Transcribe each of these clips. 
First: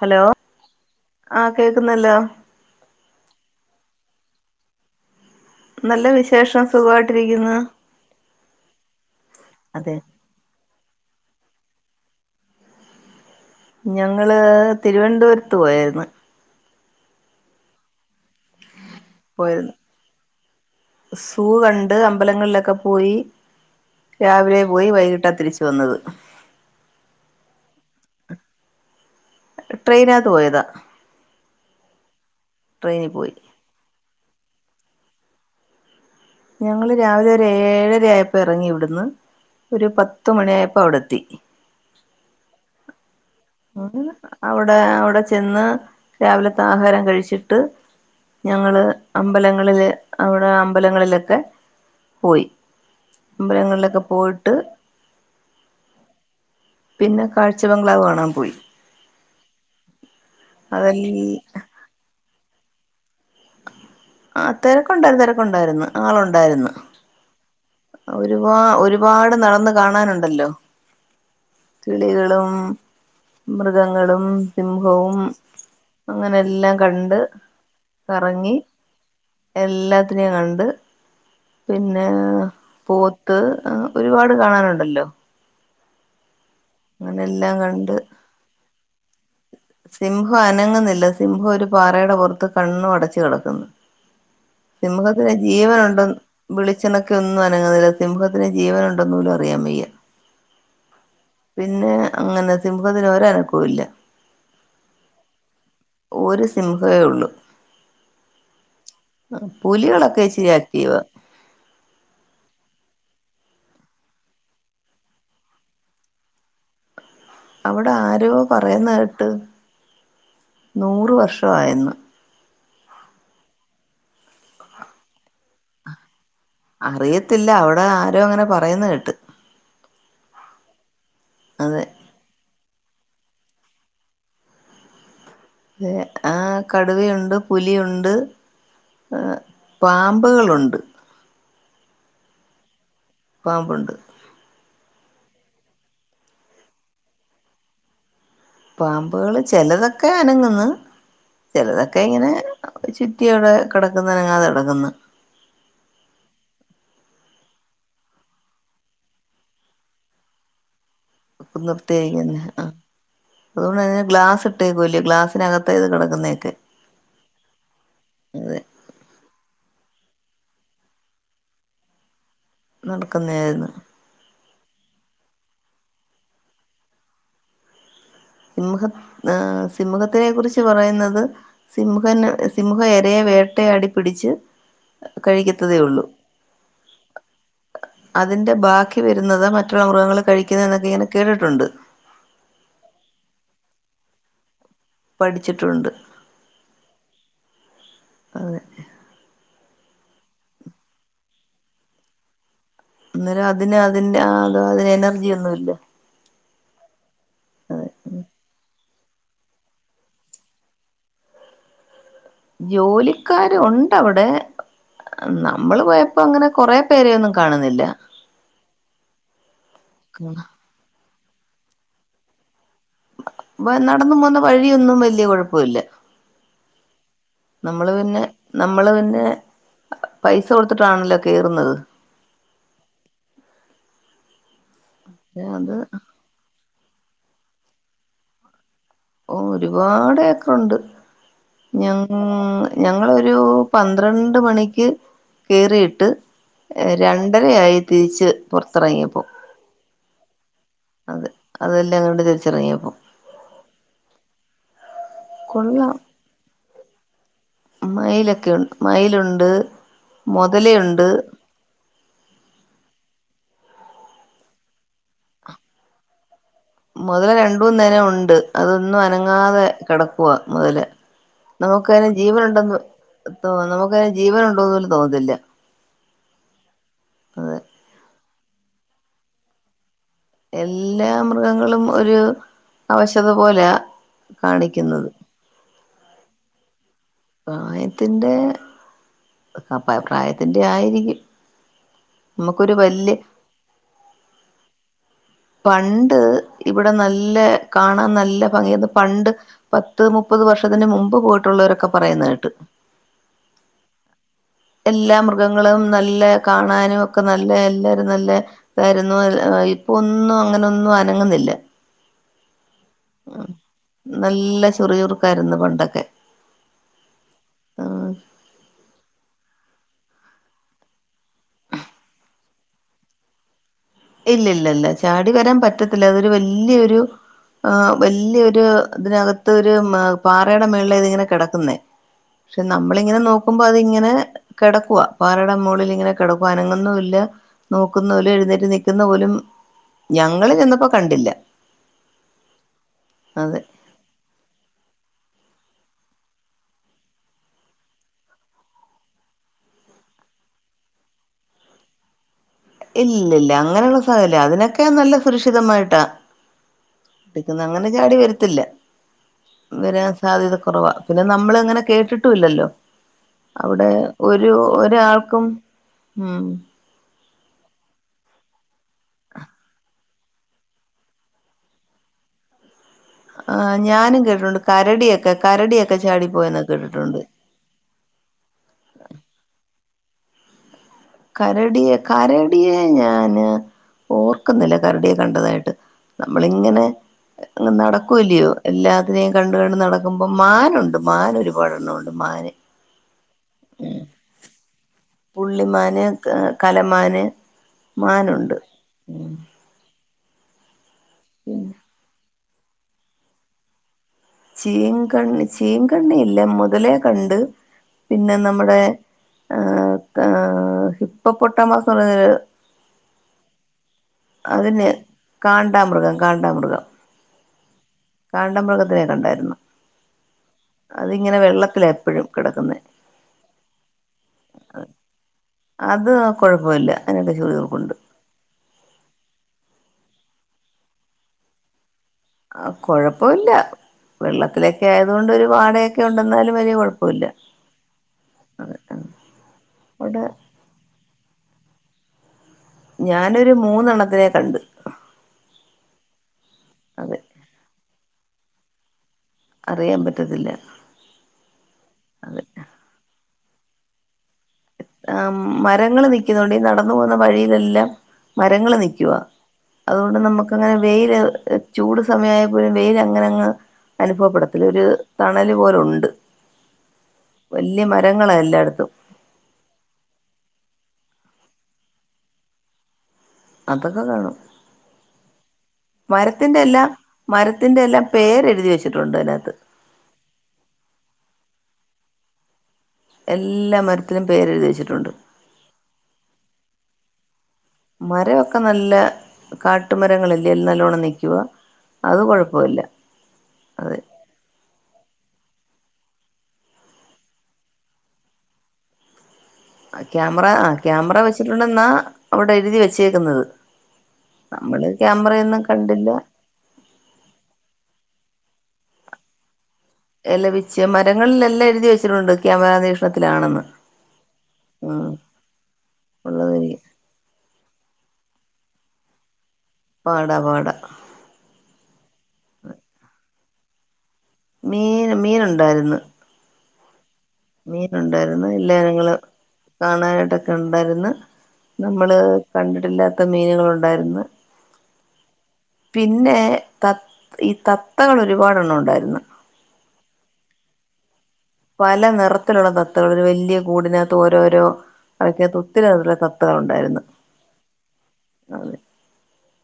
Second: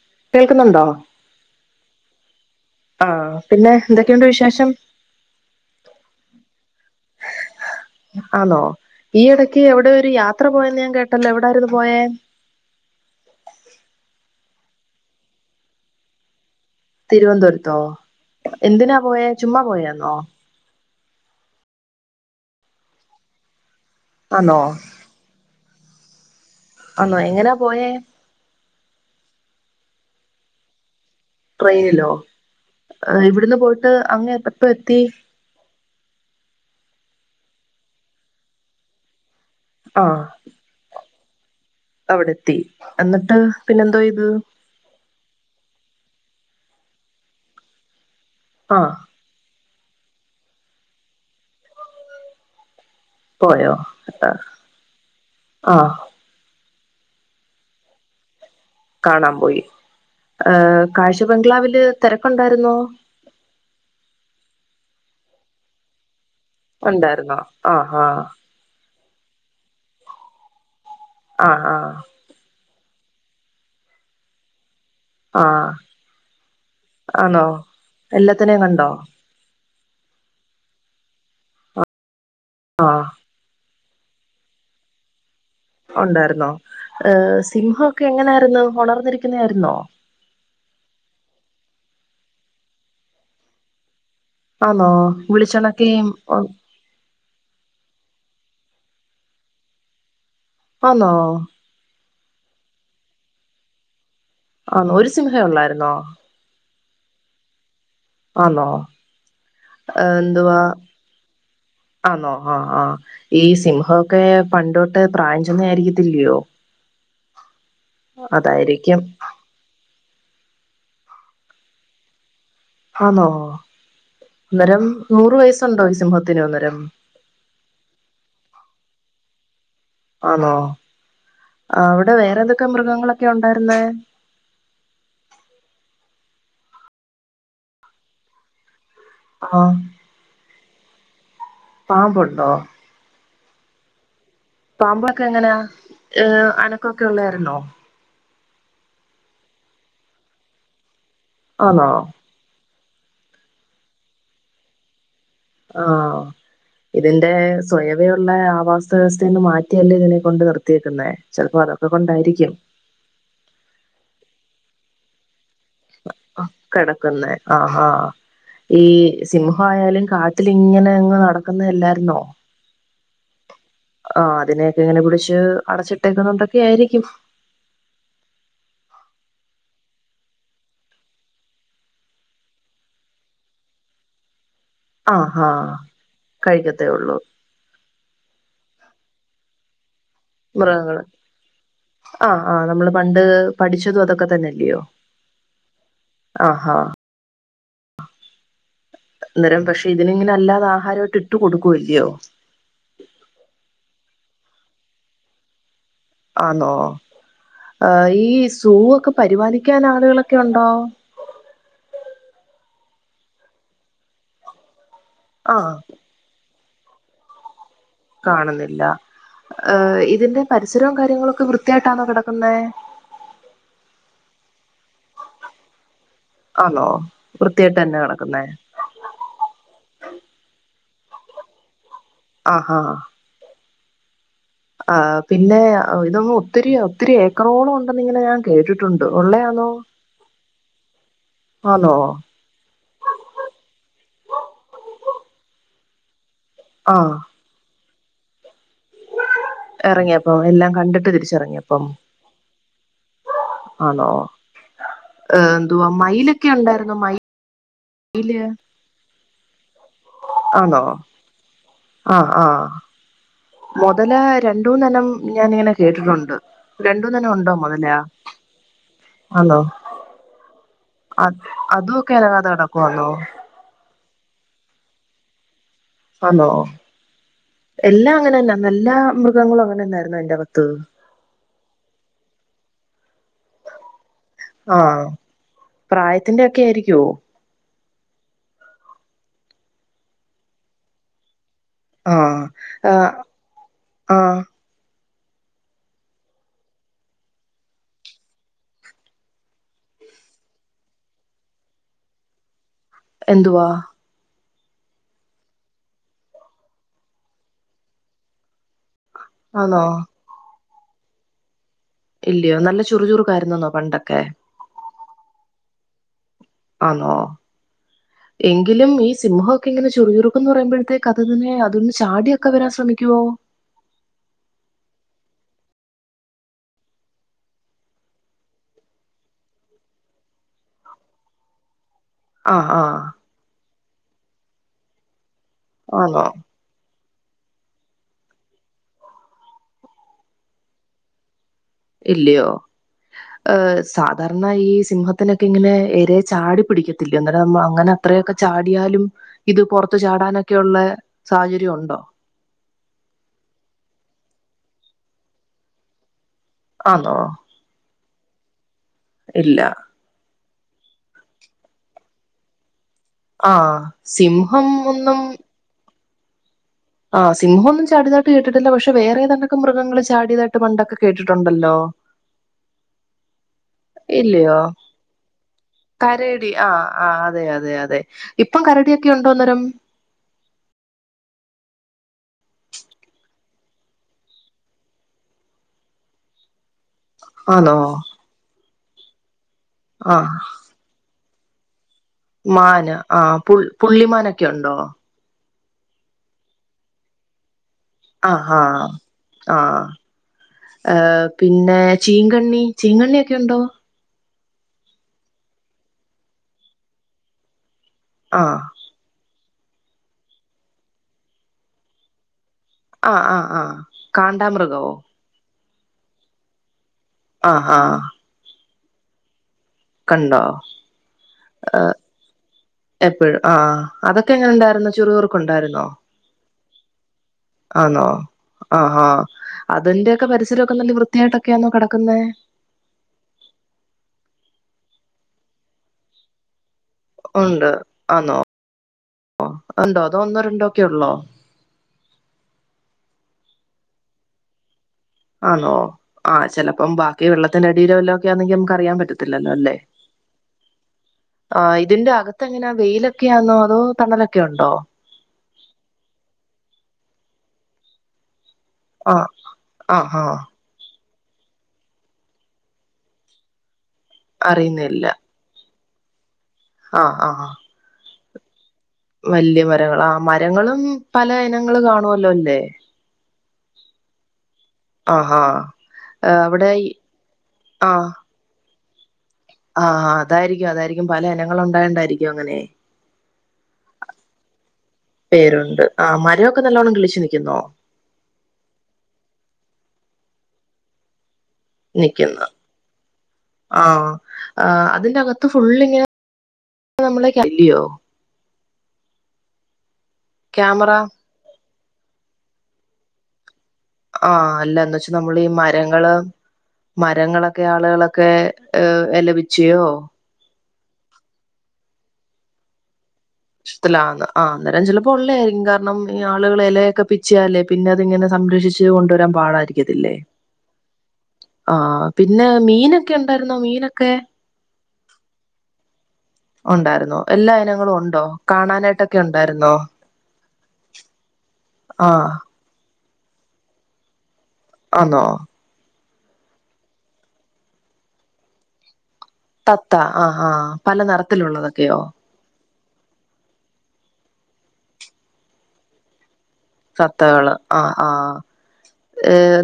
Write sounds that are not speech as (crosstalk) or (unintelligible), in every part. Hello കേൾക്കുന്നുണ്ടോ, ആ കേക്കുന്നല്ലോ ആഹ പിന്നെ ന്തൊക്കെയുണ്ട് വിശേഷം. നല്ല വിശേഷം സുഖവായിട്ടിരിക്ക്ന്ന്‌. ആന്നോ ഈ ഇടക്ക് അവിടെ ഒരു യാത്ര പോയന്ന് ഞാൻ കേട്ടല്ലോ എവിടായിരുന്നു പോയേ? തിരുവൻന്തപുരത്ത് പോയായിര്ന്ന് തിരുവൻന്തപുരത്തോ!... എന്തിനാ പോയെ ചുമ്മാ പോയിരുന്നു പോയന്നോ സൂ കണ്ട്, അമ്പലങ്ങളിലൊക്കെ പോയി ആന്നോ രാവിലെ പോയി വൈകിട്ട തിരിച്ച... വന്നത് അന്നൊ എങ്ങനാ പോയേ ട്രെയിനാത്ത് പോയതാ. ട്രെയിനിലോ.... ട്രെയിനിൽ പോയി ഇവിടന്ന് പോയിട്ട് അങ്ങെ എ.. എപ്പത്തി. ഞങ്ങള് രാവിലെ ഒരു ഏഴര ആയപ്പോ ഇറങ്ങി ഇവിടുന്ന് ഒരു ആഹ് പത്ത് മണിയ ആയപ്പോ അവിടെ എത്തി അവിടെ എത്തി. അന്ന് ഉ അവിടെ അവിടെ ചെന്ന് രാവിലത്തെ ആഹാരം കഴിച്ചിട്ട് ഞങ്ങള് ആഹ് അമ്പലങ്ങളില് അവിടെ അമ്പലങ്ങളിലൊക്കെ പോയി പോയോ അമ്പലങ്ങളിലൊക്കെ പോയിട്ട് ആഹ് പിന്നെ കാഴ്ചബംഗ്ലാവ് കാണാൻ പോയി കാണാപോയി. ഏ.... അതല്ല കാഴ്ച ബംഗ്ലാവില് തിരക്കുണ്ടായിരുന്നോ ആ തിരക്കുണ്ടായിരന്ന് തിരക്കുണ്ടായിരുന് ആളു... ഉണ്ടായിരുന്നോ? ആഹ് ആഹ് ഒരുപാ... ഒരുപാട് നടന്ന് കാണാനുണ്ടല്ലോ. ആഹ് ആഹ് കിളികളും മൃഗങ്ങളും സിം വും ആഹ് അങ്ങനെല്ലാം കണ്ട് ആണോ കറങ്ങി... എല്ലാത്തിനെയും കണ്ടോ എല്ലാത്തിനേം കണ്ട് പിന്നെ.... ആഹ് പോത്ത്, ഒരുപാട് കാണാനുണ്ടല്ലോ ഉണ്ടായിരുന്നോ? അങ്ങനെ ഏർ എല്ലാം സിംഹ കണ്ട് ഒക്കെ എങ്ങനായിരുന്നു ഉണർന്നിരിക്കുന്നായിരുന്നോ? നങ്ങുന്നില്ല സിംഹ ഒരു പാറെടെ പുറത്ത് കണ്ണു അടച്ച് കെടക്കുന്നു ആന്നോ സിംഹത്തിന് വിളിച്ചുണക്കി ജീവനുണ്ടോ വിളിച്ചണൊക്കെ ഒന്നും അനങ്ങുന്നില്ല സിംഹത്തിന് ജീവനുണ്ടന്ന് പോലും അറിയാം വയ്യ. ആന്നോ പിന്നെ അങ്ങനെ സിംഹത്തിന്ന് ഒരഅനക്കൂല്ല ആന്നോ ഒരു സിംഹേ ഉള്ളായിരുന്നോ അതേള്ളൂ ആന്നോ ഏ ഇച്ചിരി എന്തുവാ ആക്റ്റീവാ ആന്നോ ആ ആ ഈ സിംഹോക്കെ പണ്ടോട്ടേ പ്രായംചെന്നായിരിക്കതില്യോ അവിടെ ആരോ പറയുന്ന കേട്ട്? നൂറ് വർഷയെന്ന്. ആന്നോ അന്നേരം നൂറ് വയസ്സുണ്ടോ സിംഹത്തി അറിയത്തില്ല. അവിടെ ആരോ അങ്ങനെ പറയന്ന് കേട്ട്. ആന്നോ അതെ അവിടെ വേറെ എന്തൊക്കെ മൃഗങ്ങളൊക്കെ ഉണ്ടായിരുന്നേ? ആ കടുവയുണ്ട് പുലിയുണ്ട്.. ഹ്.. പാമ്പുകളുണ്ട് പാമ്പ്ണ്ടോ? പാമ്പുണ്ട് പാമ്പൊക്കെ എങ്ങനെയാ, ഏ അനക്കൊക്കെ ഉണ്ടായിരുന്നോ? പാമ്പുകള് ചെലതൊക്കെ അനങ്ങന്ന് ആന്നോ ചെലതൊക്കെ ഇങ്ങനെ ചുറ്റി അവിടെ കിടക്കുന്ന്. നങ്ങാതെ കിടക്കുന്നു. ആ ഇതിന്റെ സ്വയവയുള്ള ആവാസ വ്യവസ്ഥയന്ന് മാറ്റിയല്ലേ ഇതിനെ കൊണ്ട് നിർത്തിയേക്കുന്ന. നിർത്തിയരിക്കന്നെ ആ അതുകൊണ്ട്ഗ്ലാസ് ഇട്ടേക്കേല്ല ഗ്ലാസ്സിനക കിടക്കുന്ന ആ ആ അതെ ഈ സിംഹ ആയാലും കാ ട്ടിൽ ഇങ്ങനെ അങ്ങ് നടക്കുന്ന അല്ലായിരുന്നോ? നടക്കുന്നാരുന്നു. എങ്ങനെ പിടിച്ച് അടച്ചിട്ടേക്കുന്നുണ്ടൊക്കെ ആയിരിക്കും. സിംഹ. ആ സിംഹത്തിനെ കുറിച്ച് പറയുന്നത് സിംഹന് സിംഹ ഏരയേ വേട്ടയാടി പിടിച്ച്. ആ. കഴിക്കത്തതേ ഉള്ളൂ കഴിക്കത്തേ ഉള്ളൂ അതിന്റെ ബാക്കി വരുന്നത് മറ്റുള്ള മൃഗങ്ങളി മൃഗങ്ങൾ. ആ. ആഹ് നമ്മള് പണ്ട് പഠിച്ചതും അതൊക്കെ തന്നെല്ലയോ? പഠിച്ചിട്ടുണ്ട്. അതെ അന്നേരം പക്ഷെ ഇതിങ്ങനെ അല്ലാതെ ആഹാരമായിട്ട് ഇട്ട് കൊടുക്കൂല്ലോ. അന്നേരം അതിന് അതിൻറ അത അതിന് എനർജി ഒന്നും ഇല്ല. ആണോ. ആ ഈ സൂ ഒക്കെ. പരിപാലിക്കാൻ ആളുകളൊക്കെ ഉണ്ടോ? ജോലിക്കാരു ഉണ്ട് അവിടെ, ആഹ് നമ്മള് പോയപ്പോ അങ്ങനെ കൊറെ പേര ഒന്നും കാണുന്നില്ല. കാണുന്നില്ല ഏ ഇതിന്റെ പരിസരവും കാര്യങ്ങളൊക്കെ വൃത്തിയായിട്ടാണോ കിടക്കുന്നേ? നടന്നു പോവുന്ന വഴിയൊന്നും വലിയ കുഴപ്പല്ല. ആണോ വൃത്തിയായിട്ട് നമ്മള് തന്നെ പിന്നെ കിടക്കുന്നേ നമ്മള് പിന്നെ പൈസ കൊട (unintelligible) തിട്ടാണല്ലോ കേറുന്നത് ആഹ ആഹ ആപിന്നെ, അത് ഇതൊ ഒത്തിരി ഒത്തിരി ഏക്കറോളം ഉണ്ടെന്നി ഇങ്ങനെ ഞാൻ കേട്ടു ഓ ഒരുപാട് ഏക്കറുണ്ട് ഞ ആന്നോ ഞങ്ങളൊരു പന് പന്ത്രണ്ട് മണിക്ക് കയറിയിട്ട് ആഹ് രണ്ടരയായി. തിരിച്ച് പുറത്തിറങ്ങിയപ്പോ. ഇറങ്ങിയപ്പം എല്ലാം കണ്ടിട്ട് അത് തിരിച്ച ഇറങ്ങിയപ്പം. അതെല്ലാം കണ്ട് തിരിച്ചിറങ്ങിയപ്പോ ആണോ ഏ എന്ത്‌വ മൈല്ക്കെ ഉണ്ടായിരുന്നൊ മയിൽ മൈലൊക്കെണ്ട്, മൈലുണ്ട് ആണോ ആഹ ആഹ മുതല രണ്ടൂമൂന്നെണ്ണം ഞാാനിങ്ങനെ കേട്ടിട്ടുണ്ട്. മുതല രണ്ടൂന്നെണ്ണം ഉണ്ടോ മൊതല? രണ്ടന്നനേ, ഉണ്ട് അതൊന്നും ആന്നോ അനങ്ങാതെ കിടക്കവാ മുതല. അത് നമുക്ക അതുവൊക്കെ അതിനും അനങ്ങാതെ ജീവൻണ്ടെന്ന് കിടക്കുവാന്നോ നമുക്കയ്ന്, ജീവന ഉണ്ടോന്ന് പോലും തോന്നതില്ല. ആണോ. എല്ലാം അങ്ങനെന്നാ നല്ലാ മൃഗങ്ങളും അങ്ങനെന്ന എല്ലാ മൃഗങ്ങളും ഒരു അവശത പോലെ? ആഹ് കാണിക്കുന്നത്. പ്രായത്തിന്റെ ഒക്കെ ആയിരിക്കുവോ പ്രായത്തിൻ്റെ പ്രായത്തിൻ്റെ ആയിരിക്കും ആഹ നമുക്കൊരു ആഹ വല്യ ആഹ പണ്ട് ഇവിടെ നല്ല കാണാൻ നല്ല ഭംഗിന്ന് പണ്ട് പത്ത് മുപ്പ ത് വർഷത്തിന് മുമ്പ് പോയിട്ടുള്ളവരൊക്കെ പറയുന്നതായിട്ട് എന്തുവാ എല്ലാ മൃഗങ്ങളും നല്ല കാണാനും ഒക്കെ നല്ല എല്ലാരും നല്ലത ആന്നോ ഇപ്പൊ ഒന്നും അങ്ങനെൊന്നും അനങ്ങുന്നില്ല ഇല്ലയോ നല്ല ചുറു ചുറുക്കായിരുന്നന്നോ പണ്ടൊക്കെ ചെറു ചുറുക്കായിരുന്നു പണ്ടൊക്കെ ആണോ എങ്കിലും ഈ സിംഹൊക്കെ ഇങ്ങനെ ചെറ ചുറുക്ക എന്ന് പറയുമ്പോഴത്തേക്ക് അത്തിനെ അതൊന്ന് ചാടിയൊക്കെ വരാൻ ശ്രമിക്കുവോ ഇല്ല ഇല്ല ഇല്ല ചാടി വരാൻ പറ്റത്തില്ല അതൊരു വല്യൊരു ആ വലിയൊരു ഇതിനകത്ത് ഒരു പാറയുടെ മേള ഇതി ഇങ്ങനെ കിടക്കുന്നേ പക്ഷെ ആഹ് ആഹ് നമ്മളിങ്ങനെ നോക്കുമ്പോ അതിങ്ങനെ കിടക്കുവാ പാറയുടെ മുകളിൽ ഇങ്ങനെ ആന്നോ കിടക്കും അനങ്ങുന്നു ഇല്ല നോക്കുന്നുല്ല എഴുന്നേറ്റ് പോലും ഞങ്ങൾ ചെന്നപ്പോ കണ്ടില്ല ഇല്ലയോ ഏ അതെ സാധാരണ ഈ സിംഹത്തിനൊക്കെ ഇങ്ങനെ ഏരയെ ചാടി പിടിക്കത്തില്ല എന്നന്നേ അങ്ങനെ അത്രയൊക്കെ ചാടിയാലും ഇത് പുറത്തു ചാടാനൊക്കെ ഉള്ള സാഹചര്യം ഉണ്ടോ ഇല്ലല്ല അങ്ങനെയുള്ള സാഹചര്യം അതിനൊക്കെ നല്ല സുരക്ഷിതമായിട്ടാ ആണോ ടിക്കുന്ന അങ്ങനെ ചാടി വരത്തില്ല വരാൻ സാധ്യത കുറവാ പിന്നെ നമ്മൾ ഇങ്ങനെ കേട്ടിട്ടുല്ലല്ലോ ആ അവിടെ ഒരു സിംഹം ഒന്നും ഒരാൾക്കും ഉം ആ സിംഹമൊന്നും ചാടിതാട്ട് കേട്ടില്ല പക്ഷേ വെറെതൊട്ടെക്കെ മൃഗങ്ങള ചാടിയതായിട്ട് പണ്ടൊക്കെ കേട്ടിട്ടുണ്ടല്ലോ ആഹ് ഞാനും ഇല്ലയോ കേട്ടിട്ടുണ്ട് കരടിയൊക്കെ കരടിയൊക്കെ കരടി ചാടിപ്പോയെന്ന് ആഹ ആ കേട്ടിട്ടുണ്ട് അതെ അതെ അതെ ഇപ്പം കരടിയൊക്കെ ഉണ്ടോ അന്നേരം കരടിയെ കരടിയേ ഞാന് ഓർക്കുന്നില്ല കരുടിയെ കണ്ടതായിട്ട് നമ്മളിങ്ങനെ ആന്നോ നടക്കൂലയോ എല്ലാത്തിനേും കണ്ട കണ്ട് നടക്കുമ്പോ മാനുണ്ട് മാന് ഒരു പാടാണ്ണമുണ്ട് മാൻ ആ പുള്ളിമാനൊക്കെ ഉണ്ടോ പുള്ളിമാന് കലമാന് ആ മാനുണ്ട് ആ ഉ ഏ പിന്നെ ചീങ്കണ്ണി ചീങ്കണ്ണി ഒക്കെ ഉണ്ടോ ചീങ്കണ്ണി ചീങ്കണ്ണി ഇല്ല മുതലേ കണ്ട് പിന്നെ ആഹ് നമ്മടെ ഏ ഏ ഹിപ്പപ്പൊട്ടാമസ് ന്ന് പറയ്ന്നൊരു ആ ആ ആ അതിന് കാണ്ടാമൃഗം കാണ്ടാമൃഗം ആ ആ അതിനെ കണ്ടായിരുന്നു അതിങ്ങനെ വെള്ളത്തില ഏഹ് എപ്പഴും കെടക്കുന്നേ എപ്പഴും ആ അതൊക്കെ എങ്ങനെ ഉണ്ടായിരുന്നു ചുറു ചുറുക്കു ണ്ടായിരുന്നോ അത് കുഴപ്പമില്ല അതിനൊക്കെ ചുറുചുറുക്കുണ്ട് ആ ആ അതിന്റൊക്കെ പരിസരൊക്കെ നല്ല വൃത്തിയായിട്ടൊക്കെയാണൊ കെട ആ കൊഴപ്പുല്ല വെള്ളത്തിലൊക്കായതോണ്ട് ഒരു വാടയൊക്കെ ഉണ്ടെന്നാലും വലിയ കൊഴപ് ഉണ്ട് ആന്നോ ഉണ്ടോ അതോ അവിടെ ഒന്നോ രണ്ടോ ക്കെ ഉള്ളോ ഞാനൊരു മൂന്നെണ്ണത്തിനെ കണ്ട് ആന്നോ ആ ചെലപ്പം അതെ ബാക്കി വെള്ളത്തിന്റെ അടീലും വല്ലോക്കെ ആണെങ്കി നമുക്ക് അറിയാൻ പറ്റ റ്റത്തില്ലല്ലോ അല്ലെ അറിയാൻ പറ്റത്തില്ല ഇതിന്റെ അതെ അകത്ത്ങ്ങനെ വെയിലൊക്കെ ക്ക്യ ന്നോ അതോ തണൽ ആ മരങ്ങള് നിക്കുന്നോണ്ട് ഈ നടന്നു പോകുന്ന വഴിയിലെല്ലാം മരങ്ങള് നിക്കുവാ ആഹ് ആഹ് അതുകൊണ്ട് ആഹ് നമുക്ക്ങ്ങനെ വെയില് ചൂട് സമയമായ പോലും വെയില അങ്ങനെങ്ങ് അനുഭവപ്പെടത്തില്ല ഒരു തണല് പോല ഉണ്ട് ആ ആ ആ തെങ്ങ്ങള എല്ലായിടത്തും വല്യ മരങ്ങളാ ആ മരങ്ങളും പല ഇനങ്ങൾ കാണുവല്ലോ ല്ലേ അതൊക്കെ കാണും ആഹാ മരത്തിന്റെ അവിടെ എല്ലാം മരത്തിന്റെ എല്ലാം പേരെഴുതി വെച്ചിട്ടുണ്ട് അതിനകത്ത് ആ അതായിരിക്കും അതായിരിക്കും പല ഇനങ്ങളുണ്ടായോണ്ടായിരിക്കും അങ്ങനെ എല്ലാ മരത്തിനും പേരെഴുതിവച്ചിട്ടുണ്ട് പേരുണ്ട് ആ മരൊക്കെ നല്ലോം കിളിച്ച് നിൽക്കുന്നോ മരൊക്കെ നല്ല കാട്ടുമരങ്ങളല്ലേ നല്ലോണം നിക്കുക നിക്കുന്നു ആ അതെ അതിന്റെകത്ത് ഫുള് ഇങ്ങനെ നമ്മളക്കല്ലിയോ ക്യാമറ ആ ക്യാമറ വെച്ചിട്ടുണ്ടെന്നാ അവിടെ എഴുതി വെച്ചേക്കുന്നത് ആ നമ്മള് അല്ലന്ന് വെച്ചാ നമ്മൾ ഈ ക്യാമറയൊന്നും കണ്ടില്ല മരങ്ങള് മരങ്ങളൊക്കെ ആളുകളൊക്കെ ഏ എലപിച്ചിയോ എല്ല മരങ്ങളിലെല്ലാം എഴുതി വെച്ചിട്ടുണ്ട് ക്യാമറ നിരീക്ഷണത്തിലാണെന്ന് ആ അന്നേരം ഉം ചിലപ്പോ ഉള്ളെ ആയിരിക്കും കാരണം ഈ ആളുകൾ ഉള്ളതെനി എലയൊക്കെ പിച്ചിയാല് പിന്നെ അതിങ്ങനെ സംരക്ഷിച്ച് കൊണ്ടുവരാൻ പാടായിരിക്കും പാടാ പാടാ ആ പിന്നെ മീനൊക്കെ ഉണ്ടായിരുന്നോ മീനൊക്കെ മീൻ മീനുണ്ടായിരുന്നു ഉണ്ടായിരുന്നോ എല്ലാ ഇനങ്ങളും ഒണ്ടോ മീനുണ്ടായിരുന്നു കാണാനായിട്ടൊക്കൊണ്ടായിരന്നോ ഒണ്ടായിരുന്ന് നമ്മള് കണ്ടിട്ടില്ലാത്ത മീനുകളുണ്ടായിരുന്നു ആന്നോ പിന്നെ ത ഈ തത്തകള് ഒരുപാട്ണ്ണം ഒണ്ടായിരുന്നു തത്ത ആ ആ പല നെറ പല നിറത്തിലുള്ള തത്തകൾ ഒരു വല്യ കൂടിനകത്ത് ഓരോരോ (unintelligible) ഒത്തിരി (unintelligible) തത്തകള് ആ ആ അതെ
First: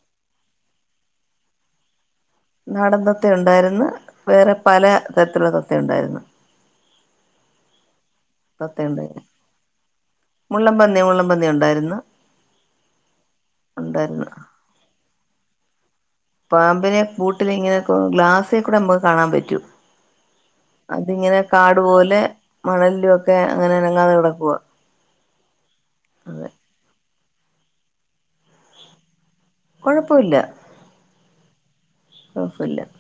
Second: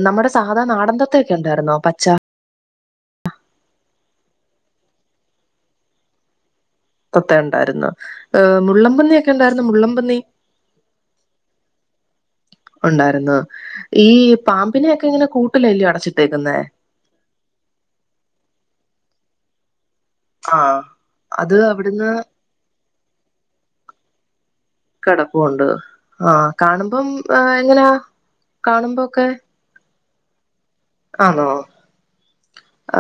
നമ്മുടെ സാധാ നാടൻ ത ത്തെക്കെ ണ്ടായിരുന്നോ പച്ച നാടന്തത്ത ഒണ്ടായിരുന്നു വേറെ പല തരത്തിലുള്ള തത്ത ഒണ്ടായിരുന്നു തത്ത ഒണ്ടായിരുന്നു ഏ ഉണ്ടായിരുന്നു മുള്ളമ്പന്നിക്കെ ഒണ്ടായിരുന്നോ മുള്ളമ്പന്നി മുള്ളൻപന്നി മുള്ളൻപന്നി ഉണ്ടായിരുന്നു ഒണ്ടായിര്ന്നു ഈ ഉണ്ടായിരുന്നു പാമ്പിനൊക്കെങ്ങനെ കൂട്ടിലല്യോ അടച്ചി പാമ്പിനെ കൂട്ടിലിങ്ങനെ പ്പൊ ഗ്ലാസ്സേക്കൂടെ നമ്മുക്ക് കാണാൻ പറ്റും ആഹ് അതിങ്ങനെ അത് കാടു അവിടുന്ന് പോലെ മണലൊക്കെ അങ്ങനെ അനങ്ങാതെ കെടക്കുവ കെടപ്പുണ്ട്. ആ കാണുമ്പോ ഏ എങ്ങനാ കാണുമ്പോക്കെ? കുഴപ്പമില്ല ആണോ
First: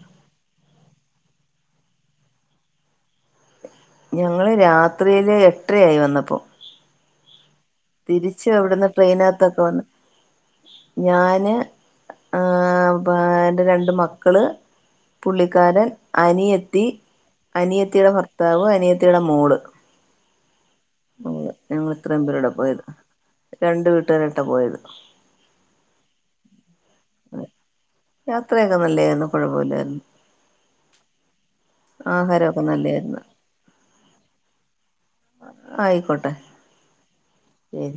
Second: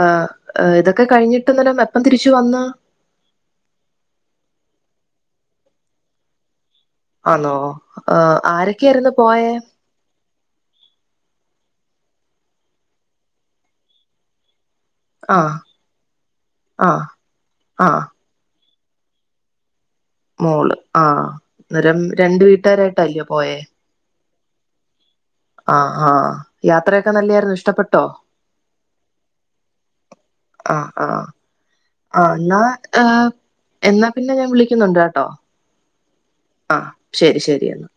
ആ ഏ ഇതൊക്കെ കഴിഞ്ഞിട്ടേന്നരം എപ്പം തിരിച്ചു വന്ന? ഞങ്ങള് രാത്രിയില് എട്ടരയായി വന്നപ്പം. ആന്നോ തിരിച്ചു ഇവിടന്ന് ആരൊക്കെയായിരുന്നു പോയേ ട്രെയിനകത്തൊക്കെ വന്ന് ഞാന് ആ എന്റെ രണ്ട് മക്കള് ആഹ് പുള്ളിക്കാരൻ, അനിയത്തി, ആഹ് ആഹ് അനിയത്തിയുടെ ഭർത്താവ്, അനിയ യുടെ മോള് മോള് ആ. ഞങ്ങൾ അന്നേരം ഇത്രയും രണ്ട് വീട്ടുകാരായിട്ടല്ലയോ പോയേ ട്ട പോയത്. ആഹ് ആഹ് യാത്രയൊക്കെ നല്ലായിരുന്നൊ ഇഷ്ടപ്പെട്ടോ? യാത്രയൊക്കെ നല്ലായിരുന്നു കുഴപ്പമില്ലായിരുന്നു ആ ആ ആ ന്നാ ആഹാരമൊക്കെ ഏ നല്ലായിരുന്നു എന്നാ പിന്നെ ഞാൻ വിളിക്കുന്നുണ്ട് കേട്ടോ ആയിക്കോട്ടെ ആ ശരി ശരി എന്നാ.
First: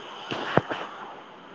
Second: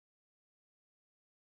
(inaudible)